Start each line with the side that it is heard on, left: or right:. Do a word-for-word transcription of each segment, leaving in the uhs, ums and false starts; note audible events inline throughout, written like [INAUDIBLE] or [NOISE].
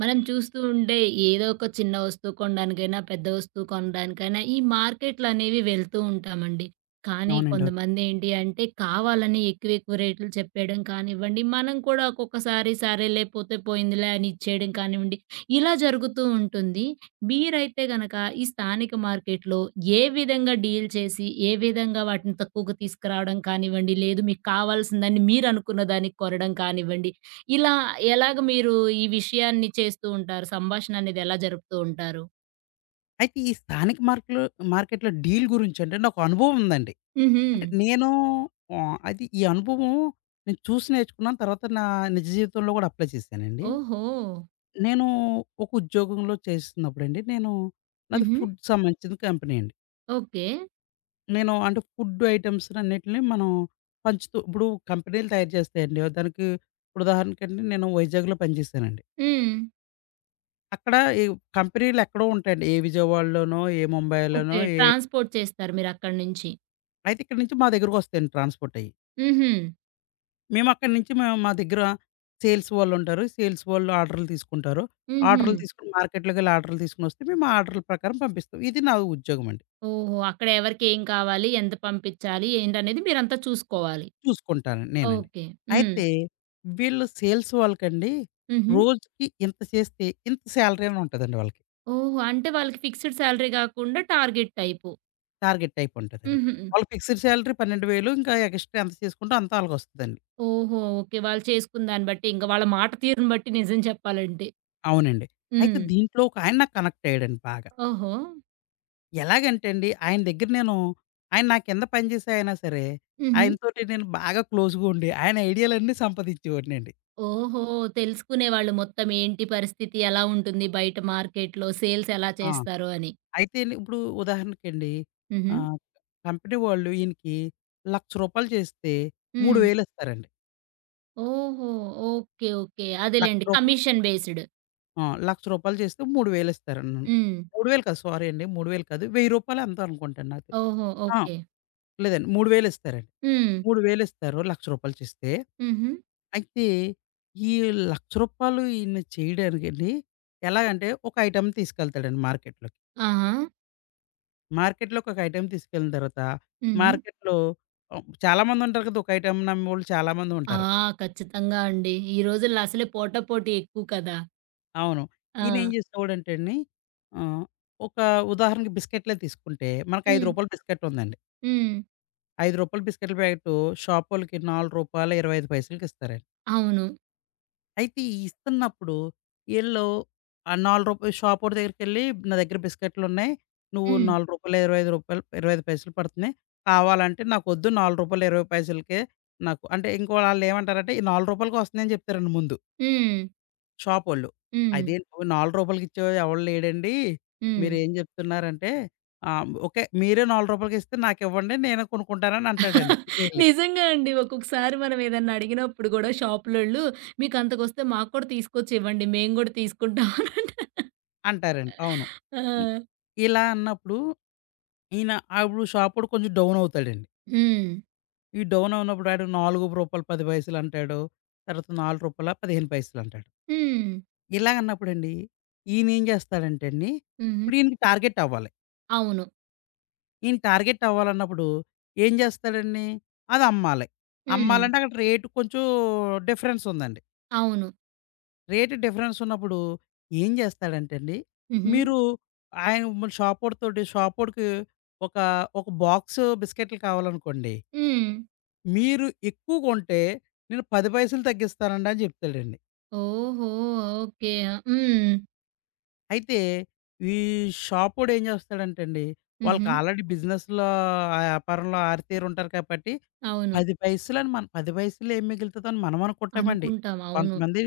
right: మనం చూస్తూ ఉంటే ఏదో ఒక చిన్న వస్తువు కొనడానికైనా, పెద్ద వస్తువు కొనడానికైనా ఈ మార్కెట్‌లనేవి వెళ్తూ ఉంటామండి. కానీ
left: అవునండి. అవును.
right: కొంతమంది ఏంటి అంటే కావాలని ఎక్కువ, ఎక్కువ రేట్లు చెప్పేయడం కానివ్వండి, మనం కూడా ఒక్కొక్కసారి సరేలే పోతే పోయిందిలే అని ఇచ్చేయడం కానివ్వండి, ఇలా జరుగుతూ ఉంటుంది. మీరైతే గనక ఈ స్థానిక మార్కెట్‌లో ఏ విధంగా డీల్ చేసి, ఏ విధంగా వాటిని తక్కువకు తీసుకురావడం కానివ్వండి, లేదు మీకు కావాల్సిందని మీరు అనుకున్న దానికి కొనడం కానివ్వండి, ఇలా ఎలాగ మీరు ఈ విషయాన్ని చేస్తూ ఉంటారు? సంభాషణ అనేది ఎలా జరుపుతూ ఉంటారు?
left: అయితే ఈ స్థానిక మార్కులు మార్కెట్‌లో డీల్ గురించంటే నాకు అనుభవం ఉందండి.
right: హుహు.
left: అంటే నేను ఆహ్, అది ఈ అనుభవం నేను చూసి నేర్చుకున్నాను. తర్వాత నా నిజ జీవితంలో కూడా అప్లై చేశానండి.
right: ఓహో!
left: నేను ఒక ఉద్యోగంలో చేస్తున్నప్పుడండి నేను నాది
right: హుహు.
left: ఫుడ్ సంబంధించిన కంపెనీ అండి.
right: ఓకే.
left: నేను అంటే ఫుడ్ ఐటెమ్స్ అన్నిటిని మనం పంచుతూ ఇప్పుడు కంపెనీలు తయారు చేస్తాయండి. దానికి ఉదాహరణకండి నేను వైజాగ్‌లో పనిచేశానండి.
right: హ్మ్.
left: అక్కడ ఈ కంపెనీలు ఎక్కడో ఉంటాయండి. ఏ విజయవాడలోనో, ఏ ముంబైలోనో
right: ఓకే.
left: ఏ
right: ట్రాన్స్‌పోర్ట్ చేస్తారు మీరక్కడి నుంచి.
left: అయితే ఇక్కడి నుంచి మా దగ్గరకొస్తాయండి ట్రాన్స్‌పోర్ట్ అయ్యి.
right: హుహు.
left: మేము అక్కడి నుంచి మేము మా దగ్గర సేల్స్ వాళ్ళుంటారు. సేల్స్ వాళ్ళు ఆర్డర్‌లు తీసుకుంటారు.
right: హుహు.
left: ఆర్డర్‌లు తీసుకొని మార్కెట్‌లోకెళ్ళి ఆర్డర్‌లు తీసుకొనొస్తే మేము ఆర్డర్‌ల ప్రకారం పంపిస్తాం. ఇది నా ఉద్యోగమండి.
right: ఓహో! అక్కడ ఎవరికి ఏం కావాలి? ఎంత పంపించాలి? ఏంటనేది మీరంతా చూసుకోవాలి.
left: చూసుకుంటాను నేనండి.
right: ఓకే. హ్మ్.
left: అయితే వీళ్ళు సేల్స్ వాళ్ళకండి
right: హుహు.
left: రోజుకి ఇంత చేస్తే ఇంత సాలరీ అని ఉంటదండి వాళ్ళకి.
right: ఓహో! అంటే వాళ్ళకి ఫిక్స్‌డ్ సాలరీ గాకుండా టార్గెట్ టైపు.
left: టార్గెట్ టైప్ ఉంటదండి.
right: హుహు.
left: వాళ్ళకి ఫిక్స్డ్ సాలరీ పన్నెండు వేలు ఇంకా ఎక్స్‌ట్రా ఎంత చేసుకుంటే అంత ఆళ్ళకొస్తదండి.
right: ఓహో! ఓకే. వాళ్ళు చేసుకున్న దాన్ని బట్టి, ఇంక వాళ్ళ మాట తీరును బట్టి నిజం చెప్పాలంటే.
left: అవునండి. అయితే
right: హ్మ్.
left: దీంట్లో ఒకాయన నాకు కనెక్ట్ అయ్యాడండి బాగా.
right: ఓహో!
left: ఎలాగంటే అండి, ఆయన దగ్గర నేను ఆయన నా కింద పనిచేసే అయినా సరే,
right: హుహు.
left: ఆయనతోటి నేను బాగా క్లోజ్‌గా ఉండి, ఆయన ఐడియాలన్నీ సంపాదించేవాడినండి.
right: ఓహో! తెలుసుకునేవాళ్ళు మొత్తం ఏంటి పరిస్థితి ఎలా ఉంటుంది బయట మార్కెట్‌లో, సేల్స్ ఎలా
left: ఆ!
right: చేస్తారు అని.
left: అయితే అండి ఇప్పుడు ఉదాహరణకండి
right: హుహు.
left: ఆహ్, కంపెనీ వాళ్ళు ఈయనకి రూ. ఒక,లక్ష చేస్తే
right: హ్మ్.
left: మూడు వేలు ఇస్తారండి.
right: ఓహో! ఓకే. ఓకే. అదేలెండి.
left: రూ. ఒక,లక్ష
right: కమిషన్ బేస్డ్.
left: ఆ! రూ. ఒక,లక్ష చేస్తే మూడు వేలు ఇస్తారండి.
right: హ్మ్.
left: మూడు వేలు కాదు సారీ అండి. మూడు వేలు కాదు రూ. వెయ్యి ఎంతో అనుకుంటాను నాకు తెలి
right: ఓహో!
left: ఆ!
right: ఓకే.
left: లేదండి మూడు వేలు ఇస్తారండి.
right: హ్మ్.
left: మూడు వేలు ఇస్తారు. రూ. ఒక,లక్ష చేస్తే.
right: హుహు.
left: అయితే ఈ రూ. ఒక,లక్ష ఈయన చేయడానికండి ఎలాగంటే ఒక ఐటెమ్ తీసుకెళ్తాడండి మార్కెట్‌లోకి.
right: ఆహా!
left: మార్కెట్‌లోకి ఒక ఐటెమ్ తీసుకెళ్ళిన తర్వాత
right: హుహు.
left: మార్కెట్‌లో ఆహ్, చాలామంది ఉంటారు కదా! ఒక ఐటెమ్ నమ్మేవాళ్ళు చాలామంది
right: ఆ!
left: ఉంటారు.
right: ఖచ్చితంగా అండి. ఈ రోజుల్లో అసలే పోటాపోటీ ఎక్కువ కదా!
left: అవును.
right: ఆ!
left: ఈయన ఏం చేసేవాడంటే అండి ఆహ్, ఒక ఉదాహరణకి బిస్కెట్లే తీసుకుంటే మనకు రూ.
right: హ్మ్.
left: ఐదు బిస్కెట్ ఉందండి.
right: హ్మ్.
left: రూ. ఐదు బిస్కెట్ల ప్యాకెటు షాపోళ్ళకి రూ. నాలుగు పాయింట్ రెండు ఐదు పైసలకి ఇస్తారండి.
right: అవును.
left: అయితే ఈ ఇస్తున్నప్పుడు ఈళ్ళు ఆ రూ. నాలుగు షాపోడి దగ్గరికెళ్ళి "నా దగ్గర బిస్కెట్లున్నాయి. నువ్వు రూ.
right: హ్మ్.
left: నాలుగు, రూ. ఇరవై ఐదు ఇరవై ఐదు పడుతున్నాయి. కావాలంటే నాకొద్దు రూ. 4.20కే నాకు" అంటే ఇంకో ఆళ్ళేమంటారంటే "ఈ రూ. 4కి వస్తున్నాయి" అని చెప్తారండి ముందు
right: హ్మ్.
left: షాపోళ్ళు.
right: హ్మ్.
left: "అదేంటి నువ్వు రూ. 4కి ఇచ్చేవాడు ఎవడు లేడండి.
right: హ్మ్.
left: మీరేం చెప్తున్నారంటే" ఆహ్, "ఓకే. మీరే రూ. 4కి ఇస్తే నాకివ్వండి. నేను కొనుక్కుంటానని" అంటాడండి ఈయనెళ్ళి.
right: నిజంగా అండి. ఒక్కొక్కసారి మనం ఏదన్నా అడిగినప్పుడు గూడా షాపులోళ్ళు, "మీకంతకొస్తే మాకు కూడా తీసుకొచ్చి ఇవ్వండి. మేము గూడా తీసుకుంటాం" అనంట.
left: అంటారండి. అవును. హ్మ్.
right: ఆ!
left: ఇలా అన్నప్పుడు ఈయన అప్పుడు షాపోడు కొంచెం డౌన్ అవుతాడండి.
right: హ్మ్.
left: ఈ డౌన్ అవునప్పుడు ఆడు రూ. నాలుగు పాయింట్ ఒకటి సున్నా అంటాడు. తర్వాత రూ. నాలుగు పాయింట్ ఒకటి ఐదు అంటాడు.
right: హ్మ్.
left: ఇలాగన్నప్పుడండి ఈయనేం జేస్తాడంటే అండి,
right: హుహు.
left: ఇప్పుడు ఈయనకి టార్గెట్ అవ్వాలి.
right: అవును.
left: ఈయన టార్గెట్ అవ్వాలన్నప్పుడు ఏం జేస్తాడండి, అది అమ్మాలి.
right: హ్మ్.
left: అమ్మాలంటే అక్కడ రేటు కొంచెం డిఫరెన్స్ ఉందండి.
right: అవును.
left: రేటు డిఫరెన్స్ ఉన్నప్పుడు ఏం జేస్తాడంటే అండి,
right: హుహు.
left: మీరు ఆయన మన షాపోడితోటి షాపోడికి ఒక, ఒక బాక్సు బిస్కెట్లు కావాలనుకోండి
right: హ్మ్.
left: మీరు ఎక్కువ కొంటే నేను పది పైసలు తగ్గిస్తానండి అని చెప్తాడండి.
right: ఓహో! ఓకే. హ్మ్.
left: అయితే ఈ షాపోడు ఏం చేస్తాడంటే అండి,
right: హుహు.
left: వాళ్ళకి ఆల్రెడీ బిజినెస్‌లో ఆ వ్యాపారంలో ఆరితేరుంటారు కాబట్టి
right: అవును.
left: పది పైసలని మన పది పైసలు ఏం మిగులుతదని మనం అనుకుంటామండి.
right: అనుకుంటాం. అవును.
left: కొంతమంది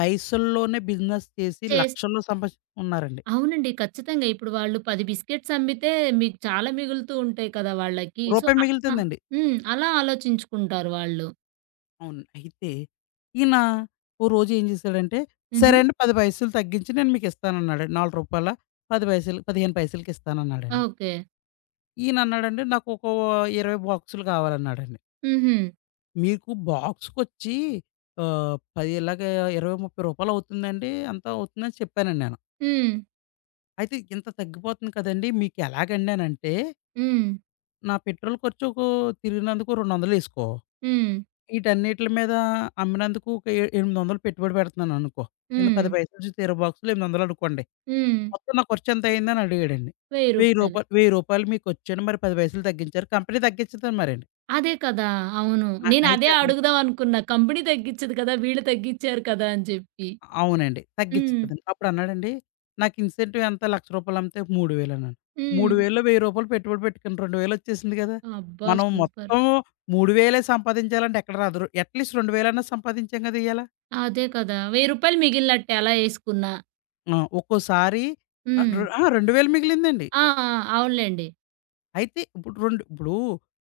left: పైసల్లోనే బిజినెస్ చేసి
right: చేస్
left: లక్షల్లో సంపాదించుకున్నారండి.
right: అవునండి. ఖచ్చితంగా. ఇప్పుడు వాళ్ళు పది బిస్కెట్స్ అమ్మితే మీకు చాలా మిగులుతూ ఉంటాయి కదా! వాళ్ళకి. సో,
left: రూపాయి
right: అట్లా
left: మిగులుతుందండి.
right: హ్మ్. అలా ఆలోచించుకుంటారు వాళ్ళు.
left: అవును. అయితే ఈయన ఓ రోజు ఏం చేశాడంటే,
right: హుహు.
left: సరే అండి పది పైసలు తగ్గించి నేను మీకిస్తానన్నాడండి. రూ. నాలుగు పది పైసలు, పదిహేను పైసలకిస్తానన్నాడండి.
right: ఓకే.
left: ఈయనన్నాడండి నాకొక ఇరవై బాక్సులు కావాలన్నాడండి.
right: హుహు.
left: మీకు బాక్స్‌కొచ్చి ఆహ్, పది ఇలాగే రూ. ఇరవై, ముప్పై అవుతుందండి. అంతా అవుతుందని చెప్పానండి నేను.
right: హ్మ్.
left: అయితే ఇంత తగ్గిపోతుంది కదండీ! మీకెలాగండి అనంటే,
right: హ్మ్.
left: నా పెట్రోల్ ఖర్చు ఒక తిరిగినందుకు రెండు వందలు ఏసుకో.
right: హ్మ్.
left: ఈటన్నిట్ల మీద అమ్మినందుకు ఒక ఎ ఎనిమిది వందలు పెట్టుబడి పెడుతున్నాననుకో. కింద
right: హ్మ్.
left: పది పైసలు చూస్తే ఇరవై బాక్సులు ఎనిమిది వందలు అనుకోండి.
right: హ్మ్.
left: మొత్తం నా ఖర్చు ఎంతయిందని అడిగాడండి. రూ.
right: రూ. వెయ్యి.
left: వెయ్యి రూ. వెయ్యి మీకొచ్చండి. మరి పది పైసలు తగ్గించారు. కంపెనీ తగ్గించదు మరండి.
right: అదే కదా! అవును.
left: నా
right: నేనదే
left: అయితే
right: అడుగుదాం అనుకున్నా. కంపెనీ తగ్గిచ్చదు కదా! వీళ్ళు తగ్గిచ్చారు కదా! అని చెప్పి.
left: అవునండి. తగ్గించదు
right: హ్మ్.
left: కదండీ. అప్పుడన్నాడండి, నాకు ఇన్సెంటివ్ ఎంత రూ. ఒక,లక్ష అమ్మితే మూడు వేలు అన్నాను.
right: హ్మ్.
left: 3,000లో రూ. వెయ్యి పెట్టుబడి పెట్టుకుని రెండు వేలు వచ్చేసింది కదా!
right: అబ్బా!
left: మనం
right: సూపర్.
left: మొత్తం మూడు వేలు సంపాదించాలంటే ఎక్కడ రాదు. అట్‌లీస్ట్ రెండు వేలు అన్నా సంపాదించాం కదా ఇయ్యాల.
right: అదే కదా! రూ. వెయ్యి మిగిలినట్టే అలా ఏసుకున్నా.
left: ఆ! ఒక్కోసారి ఆహ్,
right: హ్మ్.
left: రు ఆ! రెండు వేలు మిగిలిందండి.
right: ఆ! ఆ! అవునులెండి.
left: అయితే ఇప్పుడు రెండు ఇప్పుడు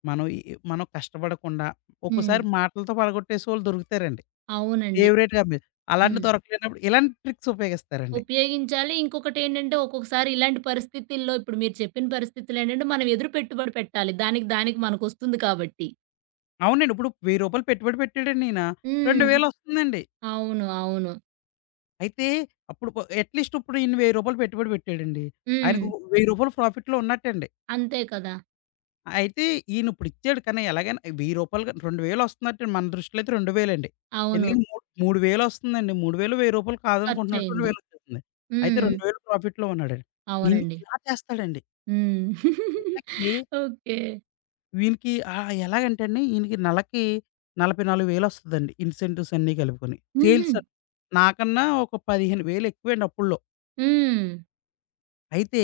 left: మనం ఈ మనం కష్టపడకుండా
right: హ్మ్.
left: ఒక్కోసారి మాటలతో పడగొట్టేసేవాళ్ళు దొరుకుతారండి.
right: అవునండి.
left: ఫేవరెట్‌గా అమ్మే అలాంటివి
right: హ్మ్.
left: దొరకలేనప్పుడు ఇలాంటి ట్రిక్స్ ఉపయోగిస్తారండి.
right: ఉపయోగించాలి. ఇంకొకటేంటంటే ఒక్కొక్కసారి ఇలాంటి పరిస్థితుల్లో ఇప్పుడు మీరు చెప్పిన పరిస్థితులేంటంటే మనం ఎదురు పెట్టుబడి పెట్టాలి. దానికి దానికి మనకొస్తుంది కాబట్టి.
left: అవునండి. ఇప్పుడు రూ. వెయ్యి పెట్టుబడి పెట్టాడండి ఈయన.
right: హ్మ్.
left: రెండు వేలు వస్తుందండి.
right: అవును. అవును.
left: అయితే అప్పుడు కొ అట్‌లీస్ట్ ఇప్పుడు ఈయన రూ. వెయ్యి పెట్టుబడి పెట్టాడండి.
right: హ్మ్.
left: ఆయనకు రూ. వెయ్యి ప్రాఫిట్‌లో ఉన్నట్టండి.
right: అంతే కదా!
left: అయితే ఈయన ఇప్పుడు ఇచ్చాడు కానీ ఎలాగైనా రూ. వెయ్యి రెండు వేలు వస్తున్నట్టండి. మన దృష్టిలో అయితే రెండు వేలు అండి.
right: అవును.
left: ఎందుకంటే మూ మూడు వేలు వస్తుందండి. మూడు వేలు, వెయ్యి కాదనుకుంటున్నాడు.
right: ఖర్చయింది.
left: రెండు వేలు వచ్చేస్తుంది. అయితే
right: హ్మ్.
left: రెండు వేలు ప్రాఫిట్‌లో ఉన్నాడండి. ఈయన
right: అవునండి.
left: ఇలా చేస్తాడండి.
right: హ్మ్.
left: నెలకి
right: [LAUGHS] ఓకే.
left: వీనికి ఆహ్, ఎలాగంటే అండి, ఈయనకి నెలకి నలభై నాలుగు వేలు వస్తదండి. ఇన్సెంటివ్స్ అన్నీ కలుపుకొని.
right: హుహు.
left: సేల్స్ నాకన్నా ఒక పదిహేను వేలు ఎక్కువండి అప్పుల్లో.
right: హ్మ్.
left: అయితే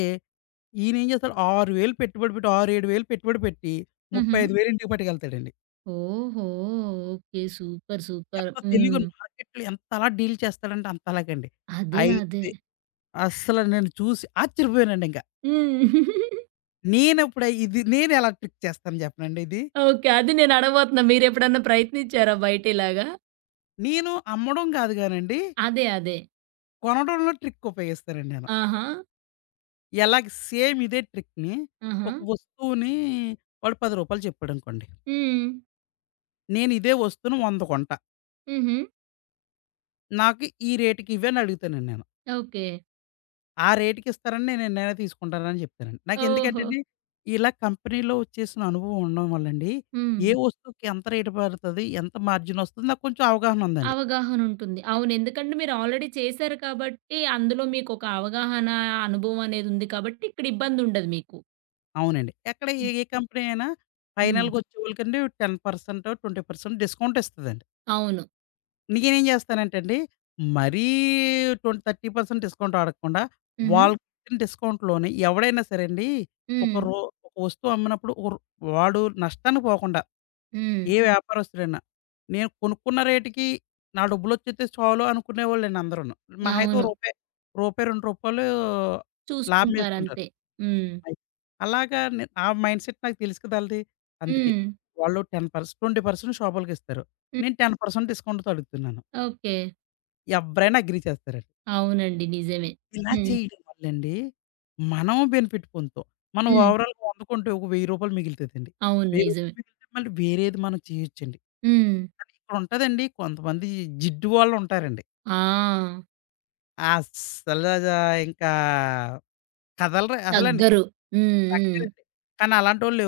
left: ఈయనేం చేస్తాడు ఆరు వేలు పెట్టుబడి పెట్టి ఆరు, ఏడు వేలు పెట్టుబడి పెట్టి
right: హుహు.
left: ముప్పై ఐదు వేలు ఇంటికి పట్టుకెళ్తాడండి.
right: ఓహో! ఓకే. సూపర్. సూపర్.
left: ఎంత తెలివిగా
right: హ్మ్.
left: మార్కెట్‌లో ఎంత అలా డీల్ చేస్తాడంటే అంతలాగండి.
right: అదే. అదే.
left: అయితే అస్సలు నేను చూసి ఆశ్చర్యపోయానండింక.
right: హ్మ్. [LAUGHS]
left: నేనప్పుడు ఇది నేనెలా ట్రిక్ చేస్తాను చెప్పనండి ఇది?
right: ఓకే. అది నేను అడగబోతున్నా. మీరెప్పుడన్నా ప్రయత్నించారా బయటిలాగా?
left: నేను అమ్మడం కాదు గానండి,
right: అదే. అదే.
left: కొనడంలో ట్రిక్ ఉపయోగిస్తానండి నేను.
right: ఆహా!
left: ఎలాగ సేమ్ ఇదే ట్రిక్‌ని
right: ఆహా!
left: ఒక వస్తువుని వాడు రూ. పది చెప్పాడనుకోండి.
right: హ్మ్.
left: నేను ఇదే వస్తువుని వంద కొంటా.
right: హుహు.
left: నాకు ఈ రేట్‌కి ఇవ్వి అని అడుగుతానండి నేను.
right: ఓకే.
left: ఆ రేట్‌కి ఇస్తారని నేను నిర్ణయం తీసుకుంటానని చెప్తానండి.
right: ఓహో!
left: నాకెందుకంటేండి ఇలా కంపెనీలో చేసిన అనుభవం ఉండడం వల్లండి, ఏ
right: హ్మ్.
left: వస్తువుకి ఎంత రేటు పడతది? ఎంత మార్జిన్ వస్తది? నాకు కొంచెం అవగాహన ఉందండి.
right: అవగాహనుంటుంది. అవును. ఎందుకంటే మీరు ఆల్రెడీ చేశారు కాబట్టి, అందులో మీకొక అవగాహన, అనుభవం అనేదుంది కాబట్టి ఇక్కడ ఇబ్బందుండదు మీకు.
left: అవునండి. ఎక్కడ ఏ
right: హ్మ్.
left: ఏ కంపెనీ అయినా
right: హ్మ్.
left: ఫైనల్‌గా వచ్చేవాళ్ళకండి పది శాతం ఇరవై శాతం డిస్కౌంట్ ఇస్తదండి.
right: అవును.
left: నేనేం జేస్తానంటే అండి, మరీ ట్వెన్ ముప్పై శాతం డిస్కౌంట్ అడగకుండా,
right: హుహు.
left: వాళ్ళకిచ్చిన డిస్కౌంట్‌లోనే ఎవడైనా సరే అండి, ఒక
right: హ్మ్.
left: రో ఒక వస్తువు అమ్మినప్పుడు ఒర్ వాడు నష్టానికి పోకుండా,
right: హ్మ్.
left: ఏ వ్యాపారస్తుడైనా, నేను కొనుక్కున్న రేటుకి నా డబ్బులొచ్చేత్తే చాలు అనుకునేవాళ్ళండి అందరూను. మహా అయితే ఓ
right: అవును.
left: రూపాయి, రూపాయి, రూ. రెండు లాభమేసుకుంటారు.
right: చూసుకుంటారంతే. హ్మ్.
left: అయి అలాగా నే ఆ మైండ్ సెట్ నాకు తెలుసు కదాలది. అందుకే.
right: హ్మ్.
left: వాళ్ళు పది శాతం ఇరవై శాతం షాపోళ్ళకిస్తారు.
right: హ్మ్.
left: నేను పది శాతం డిస్కౌంట్‌తో అడుగుతున్నాను.
right: ఓకే.
left: ఎవ్వరైనా అగ్రీ చేస్తారండి.
right: అవునండి. నిజమే.
left: ఇలా
right: హ్మ్.
left: చేయడం వల్లండి మనం బెనిఫిట్ పొందుతాం. మనం
right: హ్మ్.
left: ఓవరాల్‌గా వండుకుంటే ఒక రూ. వెయ్యి మిగులుతదండి. రూ.
right: అవును.
left: వెయ్యి
right: నిజమే.
left: మిగిలితే మళ్ళీ వేరేది మనం చేయొచ్చండి.
right: హ్మ్.
left: కానీ ఇక్కడ ఉంటదండి కొంతమంది జిడ్డు వాళ్ళుంటారండి.
right: ఆ!
left: అస్సలు అదా ఇంకా కదలరు అసలండి.
right: తగ్గరు. హ్మ్. హ్మ్.
left: తగ్గరండి. కానీ అలాంటోళ్ళు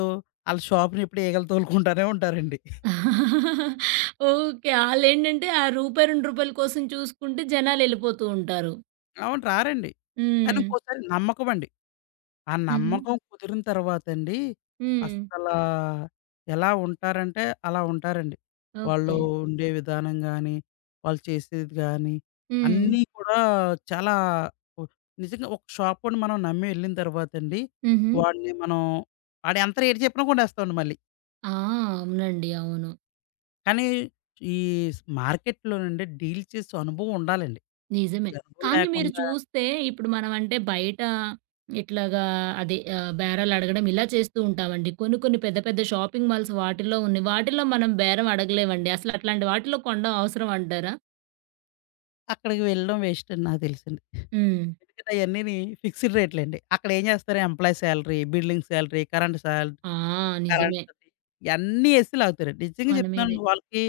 left: ఆళ్ళ షాప్‌ని ఎప్పుడు ఈగలు తోలుకుంటానే ఉంటారండి.
right: [LAUGHS] ఓకే. ఆళ్ళేంటంటే ఆ రూ. రూ. రెండు కోసం చూసుకుంటే జనాలెళ్ళిపోతూ ఉంటారు.
left: అవును. రారండి. కానీ
right: హ్మ్.
left: ఇంకోసారి నమ్మకమండి. ఆ
right: హుహు.
left: నమ్మకం కుదిరిన తర్వాతండి
right: హ్మ్.
left: అస్సలా ఎలా ఉంటారంటే అలా ఉంటారండి. వాళ్ళు
right: ఓకే.
left: ఉండే విధానం గానీ, వాళ్ళు చేసేది గానీ,
right: హ్మ్.
left: అన్నీ కూడా చాలా ఒ నిజంగా ఒక షాపోడిని మనం నమ్మి వెళ్ళిన తర్వాతండి,
right: హుహు.
left: వాడిని మనం వాడెంత రేట్ చెప్పినా కొనేస్తామండి మళ్ళీ.
right: ఆ! అవునండి. అవును.
left: కానీ ఈ స్ మార్కెట్‌లోనండి డీల్ చేసే అనుభవం ఉండాలండి.
right: నిజమే.
left: ఈ అనుభవం
right: కానీ మీరు
left: లేకుండా
right: చూస్తే ఇప్పుడు మనం అంటే బయట ఇట్లాగా అదే ఆహ్, బేరాలు అడగడం ఇలా చేస్తూ ఉంటామండి. కొన్ని కొన్ని పెద్ద పెద్ద షాపింగ్ మాల్స్ వాటిల్లో ఉన్నాయి. వాటిల్లో మనం బేరం అడగలేమండి. అసలు అట్లాంటి వాటిల్లో కొనడం అవసరం అంటారా?
left: అక్కడికి వెళ్ళడం వేస్ట్ అని నాకు తెలుసండి.
right: హ్మ్.
left: ఎందుకంటే అయన్నీని ఫిక్స్డ్ రేట్లండి. అక్కడేం జేస్తారు employee salary, building salary, current సాల్
right: ఆ!
left: కరెంట్
right: నిజమే.
left: ఇయన్నీ ఎసి లాగుతారండి. నిజంగా
right: మన మీదే.
left: జెప్తున్నానండి వాళ్ళకి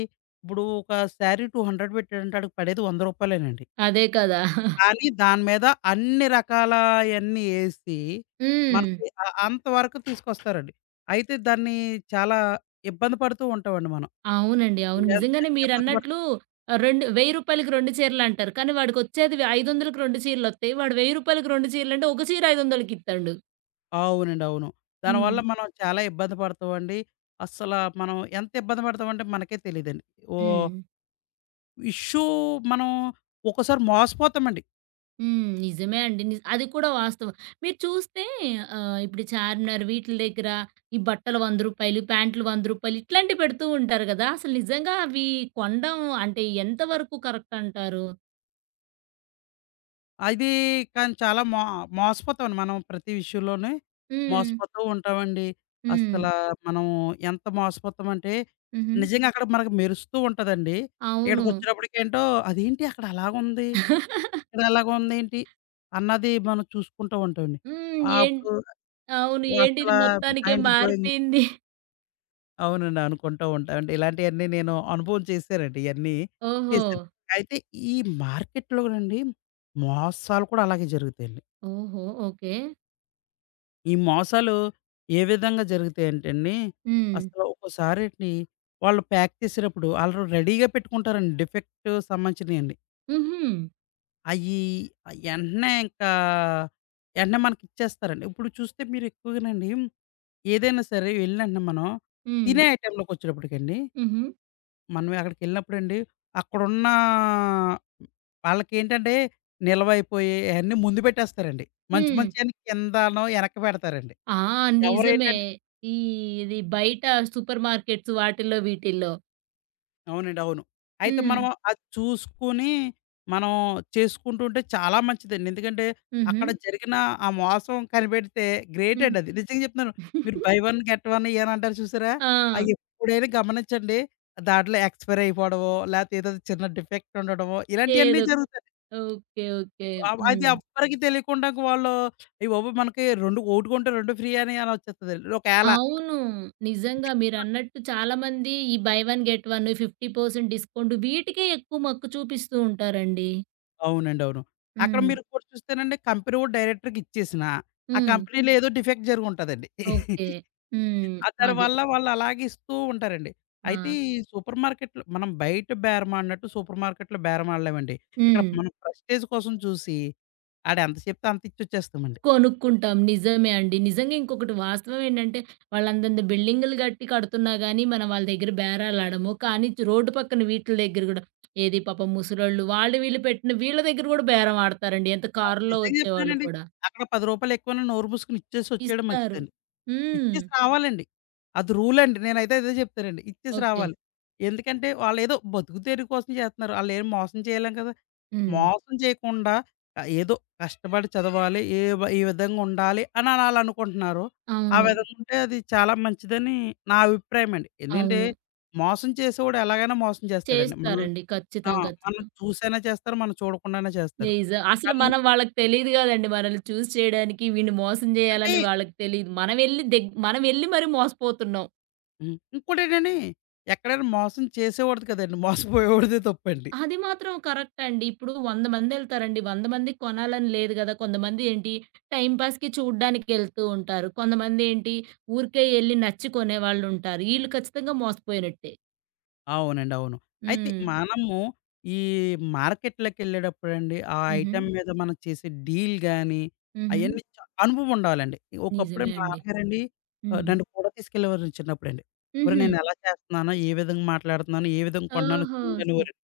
left: ఇప్పుడు ఒక శారీ రెండు వందలు పెట్టాడంటే ఆడికి పడేది రూ. వంద
right: అదే కదా! [LAUGHS]
left: కానీ దాని మీద అన్ని రకాలయన్నీ ఎసి
right: హ్మ్.
left: మనకి అ అంతవరకు తీసుకొస్తారండి. అయితే దాన్ని చాలా ఇబ్బంది పడుతూ ఉంటామండి మనం.
right: అవునండి.
left: ఎ
right: అవును.
left: ఎంత
right: నిజంగానే
left: ఇబ్బంది పడతాం
right: మీరన్నట్లు ఆహ్, రెండు రూ. వెయ్యికి రెండు చీరలంటారు. కానీ వాడికొచ్చేది వే ఐదు వందలకి రెండు చీరలొత్తయి. వాడు రూ. వెయ్యికి రెండు చీరలంటే ఒక చీర ఐదు వందలకిత్తండు.
left: అవునండి. అవును.
right: హ్మ్.
left: దానివల్ల మనం చాలా ఇబ్బంది పడతామండి. అస్సల మనం ఎంత ఇబ్బంది పడతామంటే మనకే తెలీదండి. ఓహ్!
right: హ్మ్.
left: ఇష్యూ మనం ఒక్కోసారి మోసపోతామండి.
right: హ్మ్. నిజమే అండి. నిజ్ అది కూడా వాస్తవం. మీరు చూస్తే ఆహ్, ఇప్పుడు చార్మినార్ వీటిల దగ్గర ఈ బట్టలు రూ. వంద, ప్యాంట్లు రూ. వంద ఇట్లాంటివి పెడుతూ ఉంటారు గదా! అసలు నిజంగా అవి కొనడం అంటే ఎంత వరకు కరెక్ట్ అంటారు?
left: అది కానీ చాలా మో మోసపోతామండి మనం ప్రతి విషయంలోనే
right: హ్మ్.
left: మోసపోతూ ఉంటామండి.
right: హ్మ్.
left: అస్సల మనం ఎంత మోసపోతామంటే
right: హుహు.
left: నిజంగా అక్కడ మనకు మెరుస్తూ ఉంటదండి.
right: అవును.
left: ఇక్కడికొచ్చినప్పటికేంటో అదేంటి అక్కడ అలాగుంది. ఇక్కడ అలాగుందేంటి అన్నది మనం చూసుకుంటూ ఉంటామండి.
right: హ్మ్.
left: ఆ!
right: ఏం
left: అప్పుడు
right: అవును. ఏంటిది
left: అసలా
right: మొత్తానికే
left: మైండ్ బ్లోయింగ్.
right: మారిపోయింది.
left: అవునండి. అనుకుంటూ ఉంటాం. అంటే ఇలాంటియన్నీ నేను అనుభవం చేశానండి ఇయన్నీ
right: ఓహో!
left: చేశాను. అయితే ఈ మార్కెట్‌లోనండి మోసాలు కూడా అలాగే జరుగుతాయండి.
right: ఓహో! ఓకే.
left: ఈ మోసాలు ఏ విధంగా జరుగుతాయంటేండి,
right: హ్మ్.
left: అసలు ఒక్కోసారేంటి వాళ్ళు ప్యాక్ చేసేటప్పుడు ఆళ్ళు రెడీగా పెట్టుకుంటారండి డిఫెక్ట్ సంబంధించినయండి.
right: హుహు.
left: అయ్యి యెంటనే ఇంకా యెంటనే మనకిచ్చేస్తారండి. ఇప్పుడు చూస్తే మీరు ఎక్కువగానండి ఏదైనా సరే వెళ్ళిన యెంటనే మనం
right: హ్మ్.
left: తినే ఐటెంలోకొచ్చేటప్పటికండి
right: హుహు.
left: మనం అక్కడికెళ్ళినప్పుడండి అక్కడున్నా ఆళ్ళకేంటంటే నిల్వైపోయి అయన్నీ ముందు పెట్టేస్తారండి. మంచి
right: హ్మ్.
left: మంచియన్ని కిందనో ఎనక పెడతారండి.
right: ఆ! నిజమే.
left: ఎవరేంటంటే
right: ఈ ఇది బయట సూపర్ మార్కెట్స్ వాటిల్లో వీటిల్లో.
left: అవునండి. అవును. అయితే
right: హ్మ్.
left: మనం అది చూసుకొని మనం చేసుకుంటుంటే చాలా మంచిదండి. ఎందుకంటే
right: హుహు.
left: అక్కడ జరిగిన ఆ మోసం కనిపెడితే
right: హ్మ్.
left: గ్రేటండి అది. నిజంగా చెప్తున్నాను. మీరు
right: [LAUGHS]
left: buy one get one year అంటారు చూసారా?
right: ఆ!
left: అయ్యెప్పుడైనా గమనించండి. దాంట్లో ఎక్స్‌పైర్ అయిపోవడమో, లేతే ఏదో చిన్న డిఫెక్ట్ ఉండడమో ఇలాంటియన్నీ
right: ఏదో
left: జరుగుతాయి.
right: ఓకే. ఓకే.
left: అవ్ అది
right: హ్మ్.
left: ఎవ్వరికీ తెలియకుండా వాళ్ళు అయ్య బాబోయ్! మనకి రెండు ఒకటి కొంటే రెండు ఫ్రీ అని అలా వచ్చేస్తదండి. ఒకేళ
right: అవును. నిజంగా మీరన్నట్టు చాలా మంది ఈ బై వన్ గెట్ వన్ యాభై శాతం డిస్కౌంట్ వీటికే ఎక్కువ మక్కు చూపిస్తూ ఉంటారండి.
left: అవునండి. అవును. అక్కడ
right: హ్మ్.
left: మీరు కూడా చూస్తేనండి కంపెనీ వోడు డైరెక్టర్‌కి ఇచ్చేసినా, ఆ
right: హ్మ్.
left: కంపెనీలో ఏదో డిఫెక్ట్ జరిగుంటదండి.
right: ఓకే.
left: [LAUGHS]
right: హ్మ్.
left: ఆ దాని
right: అదే.
left: వల్ల వాళ్ళు అలాగే ఇస్తూ ఉంటారండి. అయితే
right: ఆ!
left: ఈ సూపర్ మార్కెట్‌లో మనం బయట బేరమాడినట్టు సూపర్ మార్కెట్‌లో బేరమాడలేమండి. ఇక్కడ
right: హ్మ్.
left: మనం ప్రెస్టేజ్ కోసం చూసి ఆడెంత చెప్తే అంత ఇచ్చొచ్చేస్తామండి.
right: కొనుక్కుంటాం. నిజమే అండి. నిజంగా ఇంకొకటి వాస్తవం ఏంటంటే, వాళ్ళంతంత బిల్డింగులు కట్టి కడుతున్నా గానీ, మనం వాళ్ళ దగ్గర బేరాలాడము. కానీ చ్ రోడ్డు పక్కన వీట్ల దగ్గర గూడా ఏది పాపం ముసలోళ్ళు వాళ్ళు వీళ్ళు పెట్టిన వీళ్ళ దగ్గర గూడా బేరం ఆడతారండి. ఎంత కారులో
left: నిజంగా
right: వచ్చేవాళ్ళు
left: చెప్తున్నానండి.
right: కూడా.
left: అక్కడ రూ. పది ఎక్కువని నోరు మూసుకొని ఇచ్చేసి వచ్చేయడం
right: ఇస్తారు.
left: మంచిదండి.
right: హ్మ్.
left: ఇచ్చేసి రావాలండి. అది రూలండి. నేనైతే అదే చెప్తానండి. ఇచ్చేసి
right: ఓకే.
left: రావాలి. ఎందుకంటే వాళ్ళేదో బతుకు తెరువు కోసం చేత్తన్నారు. ఆళ్ళేం మోసం చేయలేం కదా!
right: హ్మ్.
left: మోసం చేయకుండా ఆహ్, ఏదో కష్టపడి చదవాలి. ఏ వ ఈ విధంగా ఉండాలి అని ఆళ్ళనుకుంటున్నారు. ఆ
right: అవును.
left: విధంగా ఉంటే అది చాలా మంచిదని నా అభిప్రాయమండి. ఎందుకంటే
right: అవును.
left: మోసం చేసేవాడు ఎలాగైనా మోసం చేస్తాడండి. మనల్ని
right: చేస్తారండి.
left: ఆ!
right: ఖచ్చితం.
left: మనం
right: ఖచ్చితం.
left: చూసైనా చేస్తారు. మనం చూడకుండానే చేస్తారు.
right: నిజం. అసలు
left: కానీ
right: మనం వాళ్ళకి తెలీదు గదండీ. మనల్ని చూజ్ చేయడానికి, వీడిని మోసం
left: అంటే
right: జేయాలని వాళ్ళకి తెలీదు. మనమెళ్లి దగ్ మనమెళ్లి మరి మోసపోతున్నాం.
left: హ్మ్. ఇంకోటేంటండి ఎక్కడైనా మోసం చేసేవాడిది కదండీ మోసపోయేవాడిదే తప్పండి.
right: అది మాత్రం కరెక్ట్ అండి. ఇప్పుడు వంద మందెళ్తారండి. వంద మందికి కొనాలని లేదు గదా! కొంతమంది ఏంటి టైమ్ పాస్‌కి చూడ్డానికెళ్తూ ఉంటారు. కొంతమంది ఏంటి ఊరికే ఎళ్లి నచ్చి కొనేవాళ్ళుంటారు. ఈళ్ళు ఖచ్చితంగా మోసపోయినట్టే.
left: అవునండి. అవును. అయితే
right: హ్మ్.
left: హ్మ్. మనము ఈ మార్కెట్‌లకెళ్ళేటప్పుడండి, ఆ
right: హుహు.
left: ఐటెమ్ మీద మనం చేసే డీల్ గాని,
right: హుహు.
left: అయన్నీ చ అనుభవం ఉండాలండి. ఒకప్పుడు
right: నిజమే
left: మా
right: అండి.
left: నాన్నగారండి ఆహ్,
right: హ్మ్.
left: నన్ను కూడా తీసుకెళ్ళేవారండి చిన్నప్పుడండి. ఒరేయ్!
right: హుహు.
left: నేనెలా చేస్తున్నాను, ఏ విధంగా మాట్లాడుతున్నాను, ఏ విధంగా కొంటున్నానో
right: ఓహో! సూప్
left: చూడనేవారండి.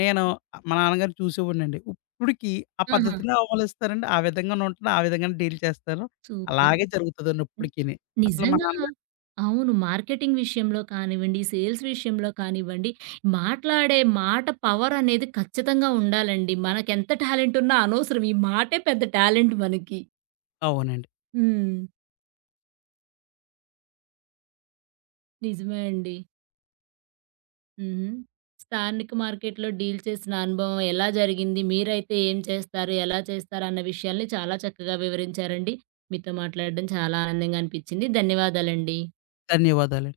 left: నేను మా నాన్నగారిని చూసేవాడినండి. ఇప్పుడికి ఆ
right: ఆహా!
left: పద్ధతినే అవలంబిస్తానండి. ఆ విధంగానే ఉంటున్నా, ఆ విధంగానే డీల్ చేస్తాను.
right: సూపర్.
left: అలాగే హ్మ్. జరుగుతదండి
right: హ్మ్.
left: ఇప్పటికిని. అసలు మా
right: నిజంగా.
left: నాన్నగారు
right: అవును. మార్కెటింగ్ విషయంలో కానివ్వండి, సేల్స్ విషయంలో కానివ్వండి, మాట్లాడే మాట పవరనేది ఖచ్చితంగా ఉండాలండి. మనకెంత టాలెంట్ ఉన్నా అనవసరం. ఈ మాటే పెద్ద టాలెంట్ మనకి.
left: అవునండి.
right: హ్మ్. నిజమే అండి. హుహు. స్థానిక మార్కెట్‌లో డీల్ చేసిన అనుభవం ఎలా జరిగింది? మీరైతే ఏం చేస్తారు? ఎలా చేస్తారు? అన్న విషయాల్ని చాలా చక్కగా వివరించారండి. మీతో మాట్లాడడం చాలా ఆనందంగా అనిపిచ్చింది. ధన్యవాదాలండి.
left: ధన్యవాదాలు.